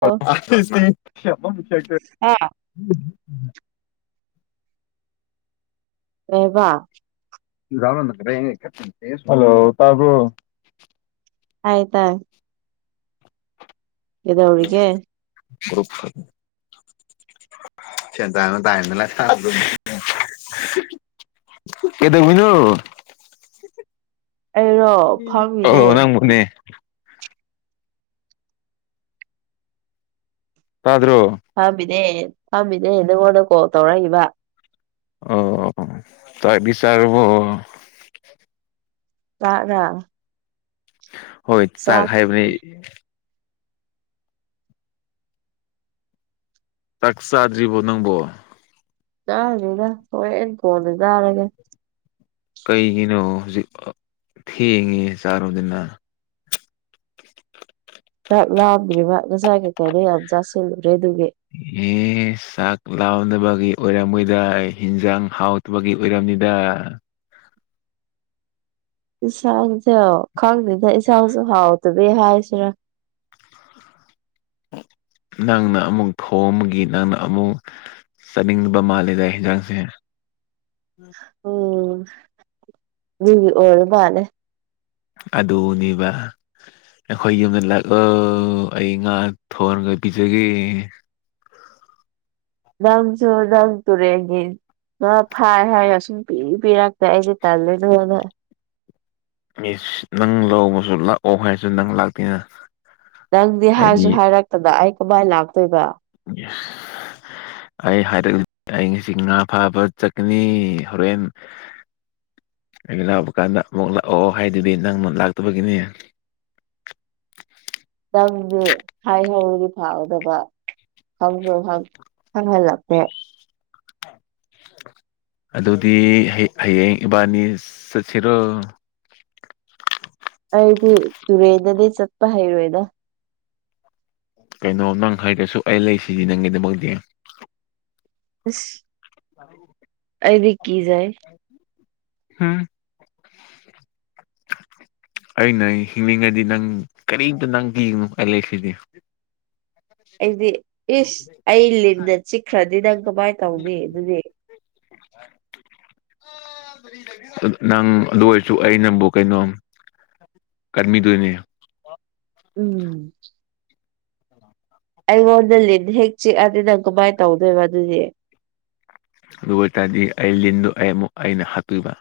ꯑꯣ ꯁꯤ ꯀꯃꯝ ꯆꯦ ꯔꯦꯕꯥ [unintelligible] ꯍꯜꯂꯣ ꯇꯥꯕ꯭ꯔ‌ꯣ ꯇꯥꯏꯌ‌ꯦ ꯇꯥꯏ ꯀꯩꯗꯧꯔꯤꯒ‌ꯦ [unintelligible] [unintelligible] ꯀꯩꯗꯧꯋꯤꯅꯣ ꯑꯩꯔꯣ ꯑ‌ꯣ ꯐꯝꯃꯤꯅꯦ ꯅꯪꯕꯨꯅꯦ ꯇꯥꯗ꯭ꯔꯣ ꯐꯝꯃꯤꯅ‌ꯦꯗꯦ ꯐꯝꯃꯤꯅ‌ꯦ ꯅꯉꯣꯟꯗ ꯀꯣꯜ ꯇꯧꯔꯛꯏꯕ ꯑꯣꯑꯣ ꯇꯥꯏꯕꯤ ꯆꯔꯕꯣ ꯆꯥꯛꯔꯥ ꯍꯣꯏ ꯆꯥꯛ ꯍꯥꯏꯕꯅꯤ ꯆꯥꯛ ꯆꯥꯗ꯭ꯔꯤꯕꯣ ꯅꯪꯕꯣ ꯆꯥꯗ꯭ꯔꯤꯗ ꯍꯣꯔꯦꯟ ꯀꯣꯟꯅ ꯆꯥꯔꯒꯦ ꯀꯩꯒꯤꯅꯣ ꯍꯧꯖꯤꯛ ꯊꯦꯡꯉꯦ ꯆꯥꯔ‌ꯣꯗꯅ ꯆꯥꯛ ꯂꯥꯝꯗ꯭ꯔꯤꯕ ꯉꯁꯥꯏ ꯀꯩ ꯀꯩꯅꯣ ꯌꯥꯝ ꯆꯥꯁꯤꯜꯂꯨꯔꯦ ꯑꯗꯨꯒꯤ ꯎꯝ ꯑꯦꯁ ꯆꯥꯛ ꯥꯂꯝꯗꯕꯒꯤ ꯑꯣꯏꯔꯝꯃ‌ꯣꯏꯗ ꯍ‌ꯦꯟꯖꯥꯡ ꯍꯥꯎꯇꯕꯒꯤ ꯑꯣꯏꯔꯝꯅꯤꯗ ꯏꯟꯁꯥꯡꯁꯦ ꯈꯪꯗꯦꯗ ꯏꯟꯁꯥꯡꯁꯨ ꯍꯥꯎꯇꯕꯩ ꯍꯥꯏꯁꯤꯔꯥ ꯅꯪꯅ ꯑꯃꯨꯛ ꯊꯣꯡꯕꯒꯤ ꯅꯪꯅ ꯑꯃꯨꯛ ꯆꯥꯅꯤꯡꯗꯕ ꯃꯥꯜꯂꯦꯗ ꯍ‌ꯦꯟꯖꯥꯡꯁꯦ ꯎꯝ ꯗꯨꯒꯤ ꯑꯣꯏꯔ ꯃꯥꯟꯅꯦ ꯑꯗꯨꯅꯦꯕ ꯑꯩꯈꯣꯏ ꯌꯨꯝꯗ ꯂꯥꯛꯂ‌ꯣ ꯑꯩ ꯉꯥ ꯊꯣꯡꯔꯒ ꯄꯤꯖꯒꯦ ꯅꯪꯁꯨ ꯅꯪ ꯇꯨꯔꯦꯟꯒꯤ ꯉꯥ ꯐꯥꯏ ꯍꯥꯏꯔ ꯁꯨꯝꯄꯤ ꯄꯤꯔꯛꯇꯦ ꯑꯩꯁꯦ ꯇꯜꯂꯦꯅ [unintelligible] ꯏꯁ ꯅꯪ ꯂꯧꯕꯁꯨ ꯂꯥꯛꯑꯣ ꯍꯥꯏꯁꯨ ꯅꯪ ꯂꯥꯛꯇꯦꯅ ꯅꯪꯗꯤ ꯍꯥꯏꯁꯨ ꯍꯥꯏꯗꯤ ꯍꯥꯏꯔꯛꯇꯅ ꯑꯩ ꯀꯃꯥꯏꯅ ꯂꯥꯛꯇꯣꯏꯕ [unintelligible] ꯑꯩ ꯍꯥꯏꯔꯒ ꯑꯩ ꯉꯁꯤ ꯉꯥ ꯐꯥꯕ ꯆꯠꯀꯅꯤ ꯍꯣꯔꯦꯟ ꯑꯩꯅ ꯂꯥꯛꯕ ꯀꯥꯟꯗ ꯑꯃꯨꯛ ꯂꯥꯛꯑꯣ ꯍꯥꯏꯗꯨꯗꯤ ꯅꯪꯅ ꯂꯥꯛꯇꯕꯒꯤꯅꯤ ꯅꯪꯗꯤ ꯍꯥꯏ ꯍꯧꯔꯗꯤ ꯐꯥꯒꯗꯕ ꯈꯪꯁꯨ ꯈꯪ ꯈꯪꯍꯜꯂꯛ [unintelligible] ꯑꯗꯨꯗꯤ ꯍꯌꯦꯡ ꯏꯕꯥꯅꯤ ꯆꯠꯁꯤꯔꯣ ꯑꯩꯗꯤ ꯇꯨꯔꯦꯟꯗꯗꯤ ꯆꯠꯄ ꯍꯩꯔꯣꯏꯗ ꯀꯩꯅꯣ ꯅꯪ ꯍꯥꯏꯇꯔꯁꯨ ꯑꯩ ꯂꯩ ꯁꯤꯗꯤ ꯅꯪꯒꯤꯗꯃꯛꯇꯤ ꯑꯁ [unintelligible] ꯑꯩꯗꯤ ꯀꯤꯖꯩ ꯍꯥꯝ ꯑꯩꯅ ꯍꯤꯡꯂꯤꯉꯩꯗꯤ ꯅꯪ ꯀꯔꯤꯝꯇ ꯅꯪ ꯀꯤꯒꯅꯨ ꯑꯦ ꯂꯩꯁꯤꯗꯤ ꯑꯩꯗꯤ ꯏꯁ ꯑꯩ ꯂꯤꯟꯅ ꯆꯤꯛꯈ꯭ꯔꯗꯤ ꯅꯪ ꯀꯃꯥꯏꯟ ꯇꯧꯅꯤ ꯑꯗꯨꯗꯤ [inaudible] ꯅꯪ ꯑꯗꯨ ꯑꯣꯏꯔꯁꯨ ꯑꯩꯅꯕꯨ ꯀꯩꯅꯣꯝ ꯀꯟꯕꯤꯗꯨꯅꯦ ꯎꯝ ꯑꯩꯉꯣꯟꯗ ꯂꯤꯟ ꯍꯦꯛ ꯆꯤꯛꯑꯗꯤ ꯅꯪ ꯀꯃꯥꯏꯅ ꯇꯧꯗꯣꯏꯕ ꯑꯗꯨꯗꯤ ꯑꯗꯨ ꯑꯣꯏꯇꯥꯔꯗꯤ ꯑꯩ ꯂꯤꯟꯗꯣ ꯑꯩ ꯑꯃꯨꯛ ꯑꯩꯅ ꯍꯥꯠꯇꯣꯏꯕ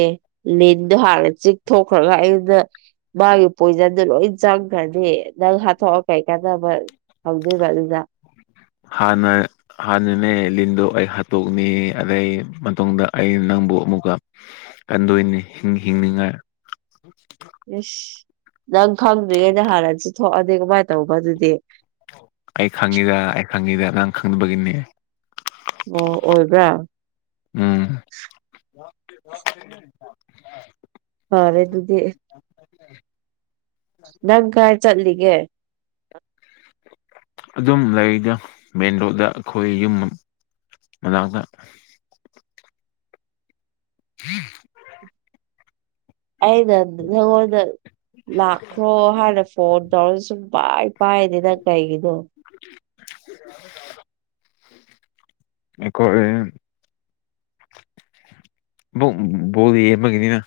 ꯑꯦ ꯂꯤꯟꯗꯣ ꯍꯥꯠꯂ ꯆꯤꯛꯊ‌ꯣꯛꯈ꯭ꯔꯒ ꯑꯩꯉ‌ꯣꯟꯗ ꯃꯥꯒꯤ ꯄꯣꯏꯖꯟꯗ‌ꯣ ꯂꯣꯏ ꯆꯪꯈ꯭ꯔꯗꯤ ꯅꯪ ꯍꯥꯠꯇꯣꯛꯑ ꯀꯩ ꯀꯥꯟꯅꯕ ꯍꯧꯗꯣꯢꯕ ꯑꯗꯨꯗ ꯍꯥꯟꯅ ꯍꯥꯟꯅꯅꯦ ꯂꯤꯟꯗꯣ ꯑꯩ ꯍꯥꯠꯇꯣꯛꯅꯤ ꯑꯗꯩ ꯃꯇꯨꯡꯗ ꯑ ꯅꯪꯕꯨ ꯑꯃꯨꯛꯀ ꯀꯟꯗꯣꯏꯅꯤ ꯍꯤꯡꯅꯤꯡꯉꯥꯏ [unintelligible] ꯏꯁꯁ ꯅꯪ ꯈꯪꯗꯣꯏꯉꯅ ꯍꯥꯟꯅꯁꯨ ꯊꯣꯛꯑꯗꯤ ꯀꯃꯥꯏꯅ ꯇꯧꯕ ꯑꯗꯨꯗꯤ ꯑꯩ ꯈꯪꯉꯤꯗ ꯑꯩ ꯈꯪꯉꯤꯗ ꯅꯪ ꯈꯪꯅꯕꯒꯤꯅꯤ ꯑꯣ ꯑꯣꯏꯕ꯭ꯔꯥ ꯎꯝ ꯐꯔꯦ ꯑꯗꯨꯗꯤ ꯅꯪ ꯀꯥꯏ ꯆꯠꯂꯤꯒꯦ ꯑꯗꯨꯝ ꯂꯩꯔꯤꯗ ꯃꯦꯟ ꯔꯣꯗ ꯑꯩꯈꯣꯏ ꯌꯨꯝ ꯃꯅꯥꯛꯇ [unintelligible] [inaudible] ꯑꯩꯅ ꯅꯉꯣꯟꯗ ꯂꯥꯛꯈ꯭ꯔꯣ ꯍꯥꯏꯅ ꯐꯣꯟ ꯇꯧꯔꯒ ꯁꯨꯛ ꯄꯥꯏ ꯄꯥꯢꯗꯦꯗ ꯀꯩꯒꯤꯅꯣ ꯑꯩꯈꯣꯏ ꯕꯣꯜ ꯌꯦꯡꯕꯒꯤꯅꯤꯅ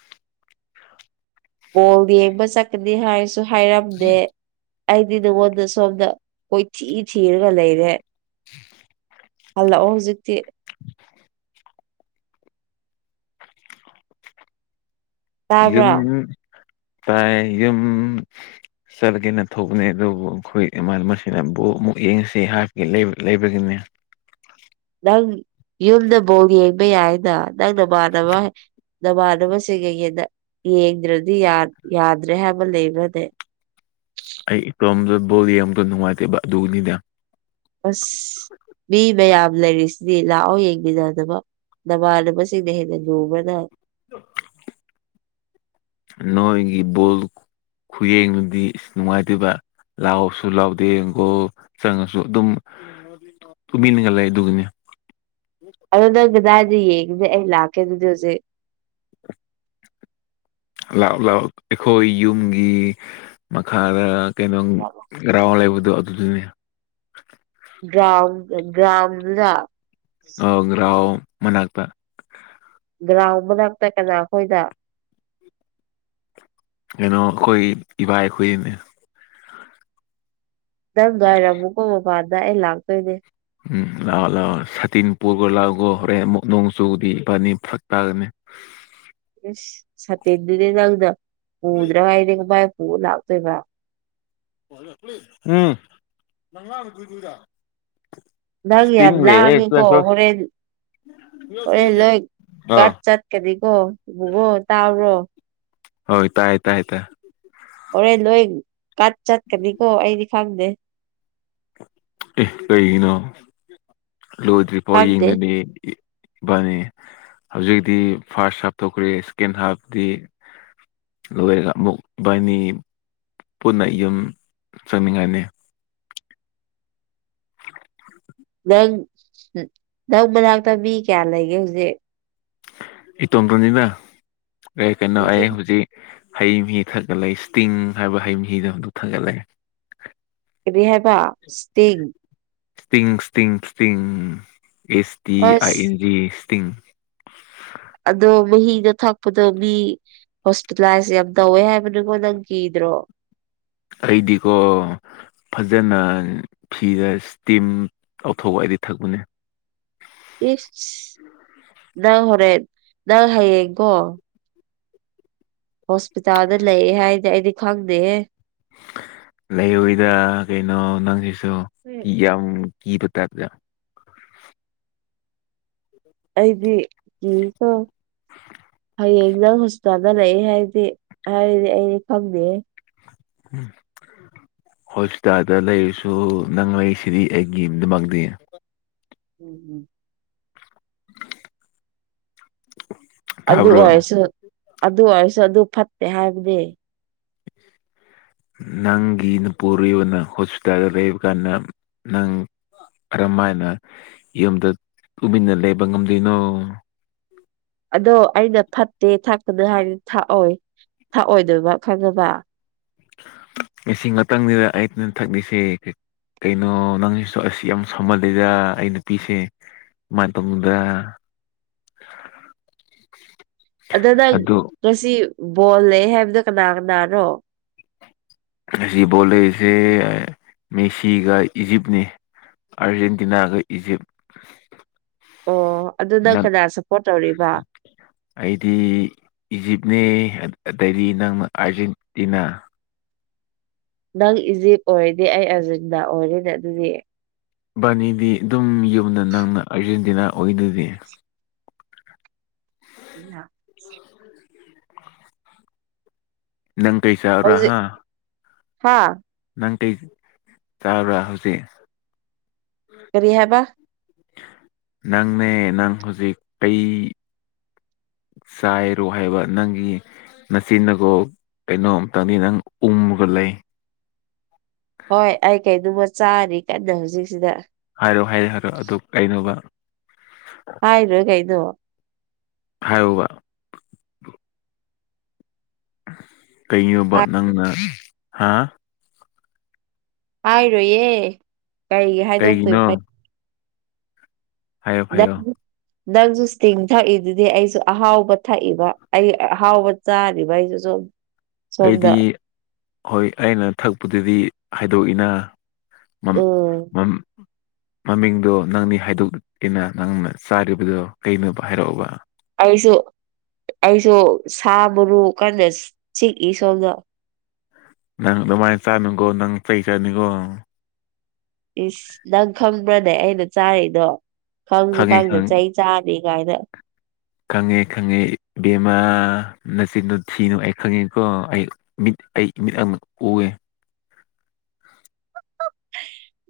ꯕꯣꯜ ꯌꯦꯡꯕ ꯆꯠꯀꯅꯤ ꯍꯥꯏꯔꯁꯨ ꯍꯥꯏꯔꯝꯗꯦ ꯑꯩꯗꯤ ꯅꯉꯣꯟꯗ ꯁꯣꯝꯗ ꯀꯣꯏꯊꯤ ꯊꯤꯔꯒ ꯂꯩꯔꯦ [inaudible] ꯍꯜꯂꯑꯣ ꯍꯧꯖꯤꯛꯇꯤ ꯇꯥꯕ꯭ꯔꯥ ꯌꯨꯝ ꯇꯥꯏ ꯌꯨꯝ ꯆꯠꯂꯒꯦꯅ ꯊꯣꯛꯕꯅꯦ ꯑꯗꯨꯕꯨ ꯑꯩꯈꯣꯏꯅ ꯃꯁꯤꯅ ꯕꯨ ꯑꯃꯨꯛ ꯌꯦꯡꯉꯁꯤ ꯍꯥꯞꯀꯦ ꯂꯩꯕꯒꯤꯅꯦ ꯅꯪ ꯌꯨꯝꯗ ꯕꯣꯜ ꯌꯦꯡꯕ ꯌꯥꯏꯅ ꯅꯪ ꯅꯃꯥꯟꯅꯕ ꯅꯃꯥꯟꯅꯕꯁꯤꯡ ꯀꯩ ꯍꯦꯗ ꯌꯦꯡꯗ꯭ꯔꯗꯤ ꯌꯥꯗ꯭ꯔꯦ ꯍꯥꯏꯕ ꯂꯩꯕ꯭ꯔꯅꯦ ꯑꯩ ꯏꯇꯣꯝꯗ ꯕꯣꯜꯡꯇ ꯅꯨꯡꯉꯥꯏꯇꯦꯕ ꯑꯗꯨꯒꯤꯅꯤꯗ ꯑꯁ ꯃꯤ ꯃꯌꯥꯝ ꯂꯩꯔꯤꯁꯤꯗꯤ ꯂꯥꯛꯑꯣ ꯌꯦꯡꯃꯤꯅꯅꯕ ꯅꯃꯥꯟꯅꯕꯁꯤꯡꯅ ꯍꯦꯟꯅ ꯂꯨꯕꯅ [inaudible] ꯅꯣꯏꯒꯤ ꯕꯣꯜ ꯈꯨꯌꯦꯡꯗꯨꯗꯤ ꯅꯨꯡꯉꯥꯏꯇꯦꯕ ꯂꯥꯎꯁꯨ ꯂꯥꯎꯗꯦ ꯒꯣꯜ ꯆꯪꯉꯁꯨ ꯑꯗꯨꯝ ꯇꯨꯃꯤꯟꯅꯒ ꯂꯩ ꯑꯗꯨꯒꯤꯅꯤ ꯑꯗꯨ ꯅꯪ ꯀꯗꯥꯏꯗ ꯌꯦꯡꯉꯁꯦ ꯑꯩ ꯂꯥꯛꯀꯦ ꯑꯗꯨꯗꯤ ꯍꯧꯖꯤꯛ ꯂꯥꯎ ꯂꯥꯎ ꯑꯩꯈꯣꯏ ꯌꯨꯝꯒꯤ ꯃꯈꯥꯗ ꯀꯩꯅꯣ ꯒ꯭ꯔꯥꯎꯟ ꯂꯩꯕꯗꯨ ꯑꯗꯨꯗꯨꯒꯤ ꯒ꯭ꯔꯥꯎꯟ ꯒ꯭ꯔꯥꯎꯟꯗꯨꯗ ꯑ ꯒ꯭ꯔꯥꯎꯟ ꯃꯅꯥꯥꯛꯇꯥ ꯒ꯭ꯔꯥꯎꯟ ꯃꯅꯥꯛꯇ ꯀꯅꯥ ꯑꯩꯈꯣꯏꯗ ꯀꯩꯅꯣ ꯑꯩꯈꯣꯏ ꯏꯕꯥꯢ ꯈꯣꯏꯒꯤꯅꯦ ꯅꯪ ꯂꯩꯔꯝꯃꯨꯀꯣ ꯃꯄꯥꯟꯗ ꯑꯩ ꯂꯥꯛꯇꯣꯏꯅꯦ ꯎꯝ ꯂꯥꯛꯑꯣ ꯂꯥꯛꯑꯣ ꯁꯇꯤꯟ ꯄꯨꯈ꯭ꯔꯣ ꯂꯥꯛꯑꯣꯒꯣ ꯍꯣꯔꯦꯟ ꯑꯃꯨꯛ ꯅꯣꯡꯆꯨꯗꯤ ꯏꯕꯥꯅꯤ ꯐꯔꯛ ꯇꯥꯒꯅꯤ ꯏꯁ ꯁꯇꯦꯟꯗꯨꯗꯤ ꯅꯪꯗ ꯄꯨꯗ꯭ꯔꯒꯗꯤ ꯀꯃꯥꯏ ꯄꯨꯕ ꯂꯥꯛꯇꯣꯏꯕ ꯎꯝ ꯅꯪ ꯏꯁꯇꯤꯡ ꯌꯥꯝ ꯂꯩꯌꯦ ꯁꯤꯗ ꯂꯥꯡꯉꯤꯀꯣ ꯁꯨ ꯍꯣꯔꯦꯟ ꯍꯣꯔꯦꯟ ꯂꯣꯏ ꯑ ꯒꯥꯔꯗ ꯆꯠꯀꯅꯤꯀꯣ ꯏꯉꯣ ꯇꯥꯕ꯭ꯔꯣ ꯍꯣꯏ ꯇꯥꯏ ꯇꯥꯏ ꯇꯥꯢ ꯍꯣꯔꯦꯟ ꯅꯣꯏ ꯀꯠ ꯆꯠꯀꯅꯤꯀꯣ ꯑꯩꯗꯤ ꯈꯪꯗꯦ ꯑꯦ ꯀꯔꯤꯒꯤꯅꯣ ꯂꯣꯏꯗ꯭ꯔꯤꯐꯥꯎ ꯈꯪꯗꯦ ꯌꯦꯡꯒꯅꯦ ꯏꯕꯥꯅꯤ ꯍꯧꯖꯤꯛꯇꯤ ꯐꯥꯔꯁ ꯍꯥꯞ ꯊꯣꯛꯈ꯭ꯔꯦ ꯁꯦꯀꯦꯟ ꯍꯥꯐꯇꯗꯤ ꯂꯣꯏꯔꯒ ꯑꯃꯨꯛ ꯏꯕꯥꯅꯤ ꯄꯨꯟꯅ ꯌꯨꯝ ꯆꯪꯅꯤꯡꯉꯥꯏꯅꯤ ꯅꯪ ꯅꯪ ꯃꯅꯥꯛꯇ ꯃꯤ ꯀꯌꯥ ꯂꯩꯒꯦ ꯍꯧꯖꯤꯛ ꯏꯇꯣꯝꯕꯔꯅꯤꯕ ꯑꯩ ꯀꯩꯅꯣ ꯑꯩ ꯍꯧꯖꯤꯛ ꯍꯩ ꯃꯍꯤ ꯊꯛꯒ ꯂꯩ ꯏꯁꯇꯤꯡ ꯍꯥꯏꯕ ꯍꯩ ꯃꯍꯤꯗꯣ ꯑꯗꯨ ꯊꯛꯑꯥ ꯂꯩ ꯀꯩꯔꯤ ꯍꯥꯏꯕ ꯏꯁꯇꯤꯡ ꯁꯇꯤꯡ ꯁꯇꯤꯡ ꯁꯇꯤꯡ ꯑꯦꯁ ꯇꯤ ꯑꯥꯏ ꯑꯁ ꯑꯦꯟꯖꯤ ꯁꯇꯤꯡ ꯑꯗꯣ ꯃꯍꯤꯗꯣ ꯊꯛꯄꯗꯣ ꯃꯤ ꯍꯣꯁꯄꯤꯇꯥꯂꯥꯏꯁ ꯌꯥꯝ ꯇꯧꯋꯦ ꯍꯥꯏꯕꯅꯤꯀꯣ ꯅꯪ ꯀꯤꯗ꯭ꯔꯣ ꯑꯩꯗꯤꯀꯣ ꯐꯖꯅ ꯐꯤꯗ ꯏꯁꯇꯤꯝ ꯂꯧꯊꯣꯛꯑ ꯑꯩꯗꯤ ꯊꯛꯄꯅꯦ ꯏꯁ ꯅꯪ ꯍꯣꯔꯦꯟ ꯅꯪ ꯍꯥꯌꯦꯡꯀꯣ ꯍꯣꯁꯄꯤꯇꯥꯜꯗ ꯂꯩꯑꯦ ꯍꯥꯏꯗꯤ ꯑꯩꯗꯤ ꯈꯪꯗꯦꯍꯦ ꯂꯩꯔꯣꯏꯗ ꯀꯩꯅꯣ ꯅꯪꯁꯤꯁꯨ ꯎꯝ ꯌꯥꯝ ꯀꯤꯕ ꯇꯥꯏꯞꯇ ꯑꯩꯗꯤ ꯀꯤꯀꯣ ꯍꯌꯦꯡ ꯅꯪ ꯍꯣꯁꯄꯤꯇꯥꯜꯗ ꯂꯩꯑꯦ ꯍꯥꯏꯔꯗꯤ ꯍꯥꯏꯔꯗꯤ ꯑꯩꯗꯤ ꯈꯪꯗꯦꯍꯦ ꯎꯝ ꯍꯣꯁꯄꯤꯇꯥꯜꯗ ꯂꯩꯔꯁꯨ ꯅꯪ ꯂꯩꯁꯤꯗꯤ ꯑꯩꯒꯤꯗꯃꯛꯇꯤ ꯎꯝ ꯎꯝ ꯑꯗꯨ ꯇꯥꯕ꯭ꯔꯣ ꯑꯣꯏꯔꯁꯨ ꯑꯗꯨ ꯑꯣꯏꯔꯁꯨ ꯑꯗꯨ ꯐꯠꯇꯦ ꯍꯥꯏꯕꯗꯤ ꯅꯪꯒꯤ ꯅꯨꯄꯨꯔꯣꯏꯕꯅ ꯍꯣꯁꯄꯤꯇꯥꯜꯗ ꯂꯩꯕ ꯀꯥꯟꯗ ꯅꯪ ꯀꯔꯝ ꯍꯥꯏꯅ ꯌꯨꯝꯗ ꯇꯨꯃꯤꯟꯅ ꯂꯩꯕ ꯉꯝꯗꯣꯏꯅꯣ ꯑꯗꯣ ꯑꯩꯅ ꯐꯠꯇꯦ ꯊꯛꯀꯅꯨ ꯍꯥꯏꯗꯤ ꯊꯥꯛꯑꯣꯏ ꯊꯥꯛꯑꯣꯏꯗꯣꯏꯕ ꯈꯪꯉꯥꯕ ꯏꯁꯤꯡ ꯉꯥꯛꯇꯪꯅꯤꯗ ꯑꯩꯩꯅ ꯊꯛꯂꯤꯁꯦ ꯀꯩꯅꯣ ꯅꯪꯁꯨ ꯑꯁꯤ ꯌꯥꯝ ꯁꯥꯎꯃꯜꯂꯤꯗ ꯑꯩ ꯅꯨꯄꯤꯁꯦ ꯃꯇꯨꯡꯗꯥ [unintelligible] ꯑꯗꯨ ꯅꯪ ꯉꯁꯤ ꯕꯣꯜ ꯂꯩ ꯍꯥꯏꯕꯗꯣ ꯀꯅꯥ ꯀꯅꯥꯔꯣ ꯑꯁꯤ ꯕꯣꯜ ꯂꯩꯔꯤꯁꯦ ꯃꯦꯁꯤꯒ ꯏꯖꯤꯞꯅꯤ ꯑꯔꯖꯦꯟꯇꯤꯅꯥꯒ ꯏꯖꯤꯞ ꯑꯣ ꯑꯗꯨ ꯅꯪ ꯀꯅꯥ ꯁꯞꯄꯣꯔꯠ ꯇꯧꯔꯤꯕ ꯑꯩꯗꯤ ꯏꯖꯤꯞꯅꯦ ꯑꯇꯩꯗꯤ ꯅꯪꯅ ꯑꯥꯔꯖꯦꯟꯇꯤꯅꯥ ꯅꯪ ꯏꯖꯤꯞ ꯑꯣꯏꯔꯗꯤ ꯑꯩ ꯑꯥꯔꯖꯦꯟꯇꯤꯅ ꯑꯣꯏꯔꯦꯅꯦ ꯑꯗꯨꯗꯤ ꯕꯥꯅꯤꯗꯤ ꯑꯗꯨꯝ ꯌꯨꯝꯗ ꯅꯪꯅ ꯑꯥꯔꯖꯦꯟꯇꯤꯅꯥ ꯑꯣꯏꯗꯨꯗꯤ [inaudible] ꯅꯪ ꯀꯩ ꯆꯥꯕ꯭ꯔꯥ ꯍꯥ ꯍꯥꯥ ꯅꯪ ꯆꯥꯕ꯭ꯔꯥ ꯍꯧꯖꯤꯛ ꯀꯔꯤ ꯍꯥꯏꯕ ꯅꯪꯅꯦ ꯅꯪ ꯍꯧꯖꯤꯛ ꯀꯩ ꯆꯥꯏꯔꯣ ꯍꯥꯏꯕ ꯅꯪꯒꯤ ꯅꯆꯤꯟꯗꯒꯣ ꯀꯩꯅꯣ ꯑꯝꯛꯇꯪꯗꯤ ꯅꯪ ꯎꯝꯃꯒ ꯂꯩ ꯍꯣꯏ ꯑꯩ ꯀꯩꯃ ꯆꯥꯔꯤ ꯀꯟꯅ ꯍꯧꯖꯤꯛꯁꯤꯗ ꯍꯥꯏꯔꯣ ꯍꯥꯏꯔꯣ ꯍꯥꯏꯔꯛꯑꯣ ꯑꯗꯨ ꯀꯩꯅꯣꯕ ꯍꯥꯏꯒꯔꯦ ꯀꯩꯅꯣ ꯍꯥꯏꯌꯣꯕ ꯀꯩꯅꯣꯕ ꯍꯥꯏ ꯅꯪꯅ ꯍꯥ ꯍꯥꯏꯔꯣꯏꯌꯦ ꯀꯔꯤꯒꯤ ꯍꯥꯏꯗꯣꯛꯇꯣꯏ ꯀꯩꯒꯤꯅꯣ ꯍꯥꯏꯌꯣ ꯍꯥꯏꯌꯣ [inaudible] ꯅꯪꯁꯨ ꯁꯇꯤꯡ ꯊꯛꯏꯗꯨꯗꯤ ꯑꯩꯁꯨ ꯑꯍꯥꯎꯕ ꯊꯛꯏꯕ ꯑꯩ ꯑꯍꯥꯎꯕ ꯆꯥꯔꯤꯕ ꯑꯩꯁꯨ ꯁꯨꯝ ꯑꯩꯗꯤ ꯍꯣꯏ ꯑꯩꯅ ꯊꯛꯄꯗꯨꯗꯤ ꯍꯥꯏꯗꯣꯛꯏꯅ ꯃꯝ ꯎꯝ ꯃꯝ ꯃꯃꯤꯡꯗꯣ ꯅꯪꯅꯤ ꯍꯥꯏꯗꯣꯛꯀꯦꯅ ꯅꯪꯅ ꯆꯥꯔꯤꯕꯗꯣ ꯀꯩꯅꯣꯕ ꯍꯥꯏꯔꯛꯑꯣꯕ ꯑꯩꯁꯨ ꯑꯩꯁꯨ ꯁꯥ ꯃꯔꯨ ꯀꯥꯟꯗ ꯆꯤꯛꯏ ꯁꯣꯝꯗ ꯅꯪ ꯑꯗꯨꯃꯥꯏꯅ ꯆꯥꯅꯨꯀꯣ ꯅꯪ ꯆꯩ ꯆꯠꯅꯤꯀꯣ ꯏꯁ ꯅꯪ ꯈꯪꯕ꯭ꯔꯅꯦ ꯑꯩꯅ ꯆꯥꯔꯤꯗꯣ ꯈꯪꯁꯨ ꯈꯪꯉꯦ ꯈꯪꯗꯦ ꯈꯪꯉꯦ ꯆꯩ ꯆꯔꯒꯗ ꯈꯪꯉꯦ ꯈꯪꯉꯦ ꯕꯦꯝꯃꯥ ꯅꯆꯤꯟꯗꯣ ꯊꯤꯅꯨ ꯑꯩ ꯈꯪꯉꯦꯀꯣ ꯑꯩ ꯃꯤꯠ ꯑꯩ ꯃꯤꯠ ꯑꯪꯅꯛ ꯎꯒꯦ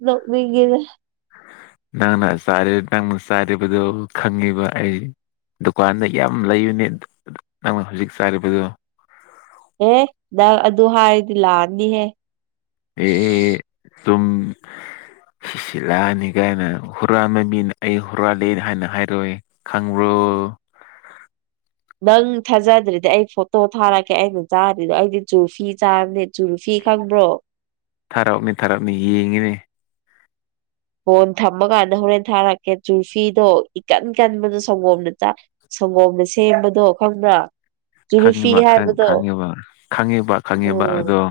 ꯅ ꯃꯤꯒꯗ ꯅꯪꯅ ꯅꯪꯅ ꯆꯥꯔꯤꯕꯗꯨꯣ ꯈꯪꯉꯤꯕ ꯑꯩ ꯗꯨꯀꯥꯟꯗ ꯌꯥꯝ ꯂꯩꯕꯅꯦ ꯅꯪꯅ ꯍꯧꯖꯤꯛ ꯆꯥꯔꯤꯕꯗꯨꯣ ꯑꯦ ꯅꯪ ꯑꯗꯨ ꯍꯥꯏꯔꯗꯤ ꯂꯥꯛꯑꯅꯤꯍꯦ ꯑꯦ ꯁꯨꯝ ꯁꯤꯁꯤꯂꯥꯛꯑꯅꯤ ꯀꯥꯏꯅ ꯍꯨꯔꯥꯟ ꯃ ꯃꯤꯅ ꯑꯩ ꯍꯨꯔꯥꯜꯂꯦ ꯍꯥꯏꯅ ꯍꯥꯏꯔꯣꯏꯦ ꯈꯪꯕ꯭ꯔꯣ ꯅꯪ ꯊꯥꯖꯗ꯭ꯔꯗꯤ ꯑꯩ ꯐꯣꯇꯣ ꯊꯥꯔꯛꯀꯦ ꯑꯩꯅ ꯆꯥꯔꯤꯗꯣ ꯑꯩꯗꯤ ꯆꯖꯨꯐꯤ ꯆꯥꯕꯅꯤꯅ ꯆꯨꯔꯨꯐꯤ ꯈꯪꯕ꯭ꯔꯣ ꯊꯥꯔꯛꯑꯅꯤ ꯊꯥꯔꯛꯅꯤ ꯌꯦꯡꯉꯤꯅꯦ ꯐꯣꯟ ꯊꯝꯃꯀꯥꯟꯗ ꯍꯣꯔꯦꯟ ꯊꯥꯔꯛꯀꯦ ꯆꯨꯔꯐꯤꯗꯣ ꯏꯀꯟ ꯀꯟꯕꯗꯣ ꯁꯪꯒꯣꯝꯅ ꯆ ꯁꯪꯒꯣꯝꯅ ꯁꯦꯝꯕꯗꯣ ꯈꯪꯗ꯭ꯔ ꯈꯪꯉꯤꯕ ꯈꯪꯉꯤꯕ ꯈꯪꯉꯤꯕ ꯈꯪꯉꯤꯕ ꯎꯝ ꯑꯗꯣ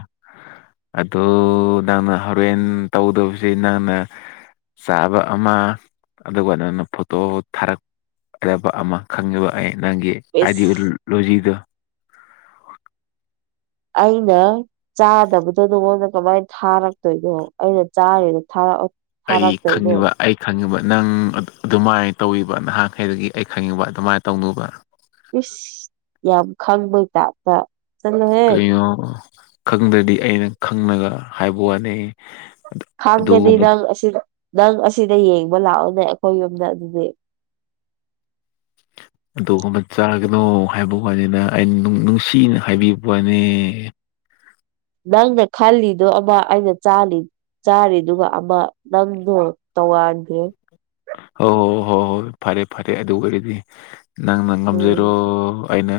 ꯑꯗꯨꯗ ꯅꯪꯅ ꯍꯣꯔꯦꯟ ꯇꯧꯗꯕꯁ ꯅꯪꯅ ꯆꯥꯕ ꯑꯃ ꯑꯗꯨꯒ ꯑꯗꯨꯅ ꯐꯣꯇꯣ ꯊꯥꯔꯛ ꯑꯗꯕ ꯑꯃ ꯈꯪꯉꯤꯕ ꯑꯩ ꯅꯪꯒꯤ ꯏꯁ ꯑꯥꯏꯗꯤꯑꯣꯣꯂꯣꯖꯤꯗꯣ ꯑꯩꯅ ꯆꯥꯗꯕꯗꯣ ꯅꯉꯣꯟꯗ ꯀꯃꯥꯏꯅ ꯊꯥꯔꯛꯇꯣꯏꯅꯣ ꯑꯩꯅ ꯆꯥꯔꯦꯅ ꯊꯥꯔꯛ ꯑꯩ ꯈꯪꯉꯤꯕ ꯑꯩ ꯈꯪꯉꯤꯕ ꯅꯪ ꯑꯗꯨꯃꯥꯏꯅ ꯇꯧꯕ ꯅꯍꯥꯟꯈꯩꯗꯒꯤ ꯑꯩ ꯈꯪꯉꯤꯕ ꯑꯗꯨꯃꯥꯏꯅ ꯇꯧꯅꯨꯕ ꯏꯁꯁ ꯌꯥꯝ ꯈꯪꯕꯩ ꯇꯥꯕ ꯀꯩꯅꯣ ꯈꯪꯗ꯭ꯔꯗꯤ ꯑꯩꯅ ꯈꯪꯉꯒ ꯍꯥꯏꯕ ꯋꯥꯅꯦ ꯈꯪꯒꯗꯤ ꯅꯪ ꯑꯁꯤ ꯅꯪ ꯑꯁꯤꯗ ꯌꯦꯡꯕ ꯂꯥꯛꯑꯣꯅꯦ ꯑꯩꯈꯣꯏ ꯌꯨꯝꯗ ꯑꯗꯨꯗꯤ [inaudible] ꯑꯗꯨꯒꯨꯝꯕ ꯑꯃ ꯆꯥꯒꯅꯣ ꯍꯥꯏꯕ ꯋꯥꯅꯤꯅ ꯑꯩꯅ ꯅꯨꯡꯁꯤꯅ ꯍꯥꯏꯕꯤꯕ ꯋꯥꯅꯤ ꯅꯪꯅ ꯈꯜꯂꯤꯗꯣ ꯑꯃ ꯑꯩꯅ ꯆꯥꯜꯂꯤ ꯆꯥꯔꯤꯗꯨ ꯑꯃ ꯅꯪꯗꯣ ꯇꯧꯉꯥꯟꯈ꯭ꯔꯦ ꯍꯣꯏ ꯍꯣꯏ ꯍꯣꯏ ꯍꯣꯏ ꯍꯣꯏ ꯐꯔꯦ ꯐꯔꯦ ꯑꯗꯨ ꯑꯣꯏꯔꯗꯤ ꯅꯪꯅ ꯉꯝꯖꯔꯣ ꯎꯝ ꯑꯩꯅ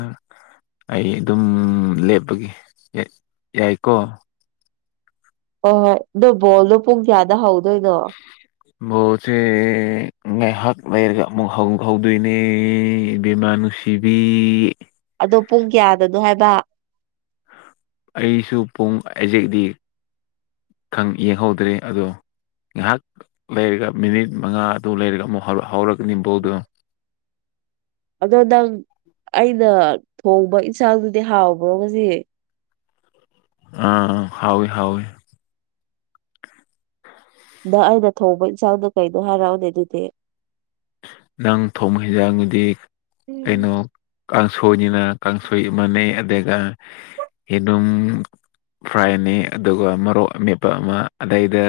ꯑꯩ ꯑꯗꯨꯝ ꯂꯦꯞꯄꯒꯤ ꯌꯥꯏꯀꯣ ꯍ ꯍꯣꯏ ꯅꯣ ꯕꯣꯜꯗꯣ ꯄꯨꯡ ꯀꯌꯥꯗ ꯍꯧꯗꯣꯏꯅꯣ ꯕꯁꯦ ꯉꯥꯏꯍꯥꯛ ꯂꯩꯔꯒ ꯑꯃꯨꯛ ꯍꯥꯎ ꯍꯥꯎꯗꯣꯏꯅꯦ ꯏꯕ‌ꯦꯃ ꯅꯨꯡꯁꯤ ꯀꯤꯕꯤ ꯑꯗꯣ ꯄꯨꯡ ꯀꯌꯥꯗꯅꯣ ꯍꯥꯏꯕ ꯑꯩꯁꯨ ꯄꯨꯡ ꯑꯖꯦꯛꯗꯤ ꯌꯦꯡꯍꯧꯗ꯭ꯔꯦ ꯑꯗꯣ ꯉꯥꯏꯍꯥꯛ ꯂꯩꯔꯒ ꯃꯤꯅꯤꯠ ꯃꯉꯥ ꯑꯗꯨ ꯂꯩꯔꯒ ꯑꯃꯨꯛ ꯍꯧꯔꯒꯅꯤ ꯕꫭꯜꯗꯣ ꯑꯗꯣ ꯅꯪ ꯑꯩꯅ ꯊꯣꯡꯕ ꯏꯟꯁꯥꯡꯗꯨꯗꯤ ꯍꯥꯎꯕ꯭ꯔꯣ ꯉꯁꯤ ꯑꯥ ꯍꯥꯎꯏ ꯍꯥꯎꯏ ꯅꯪ ꯑꯩꯅ ꯊꯣꯡꯧꯕ ꯏꯟꯆꯥꯎꯗꯣ ꯀꯩꯗꯣ ꯍꯥꯏꯔꯛꯑꯣꯅꯦ ꯑꯗꯨꯗꯤ ꯅꯪ ꯊꯣꯡꯕ ꯍꯦꯟꯖꯥꯡꯒꯤꯗꯤ ꯎꯝ ꯀꯩꯅꯣ ꯀꯥꯡꯁꯣꯏꯅꯤꯅ ꯀꯥꯡꯁꯣꯏ ꯃꯥꯟꯅꯩ ꯑꯗꯨꯒ ꯑ‌ꯦꯂꯨꯝ ꯐ꯭ꯔꯥꯏꯅꯤ ꯑꯗꯨꯒ ꯃꯔꯣꯛ ꯑꯃꯦꯠꯄ ꯑꯃ ꯑꯗꯩꯗ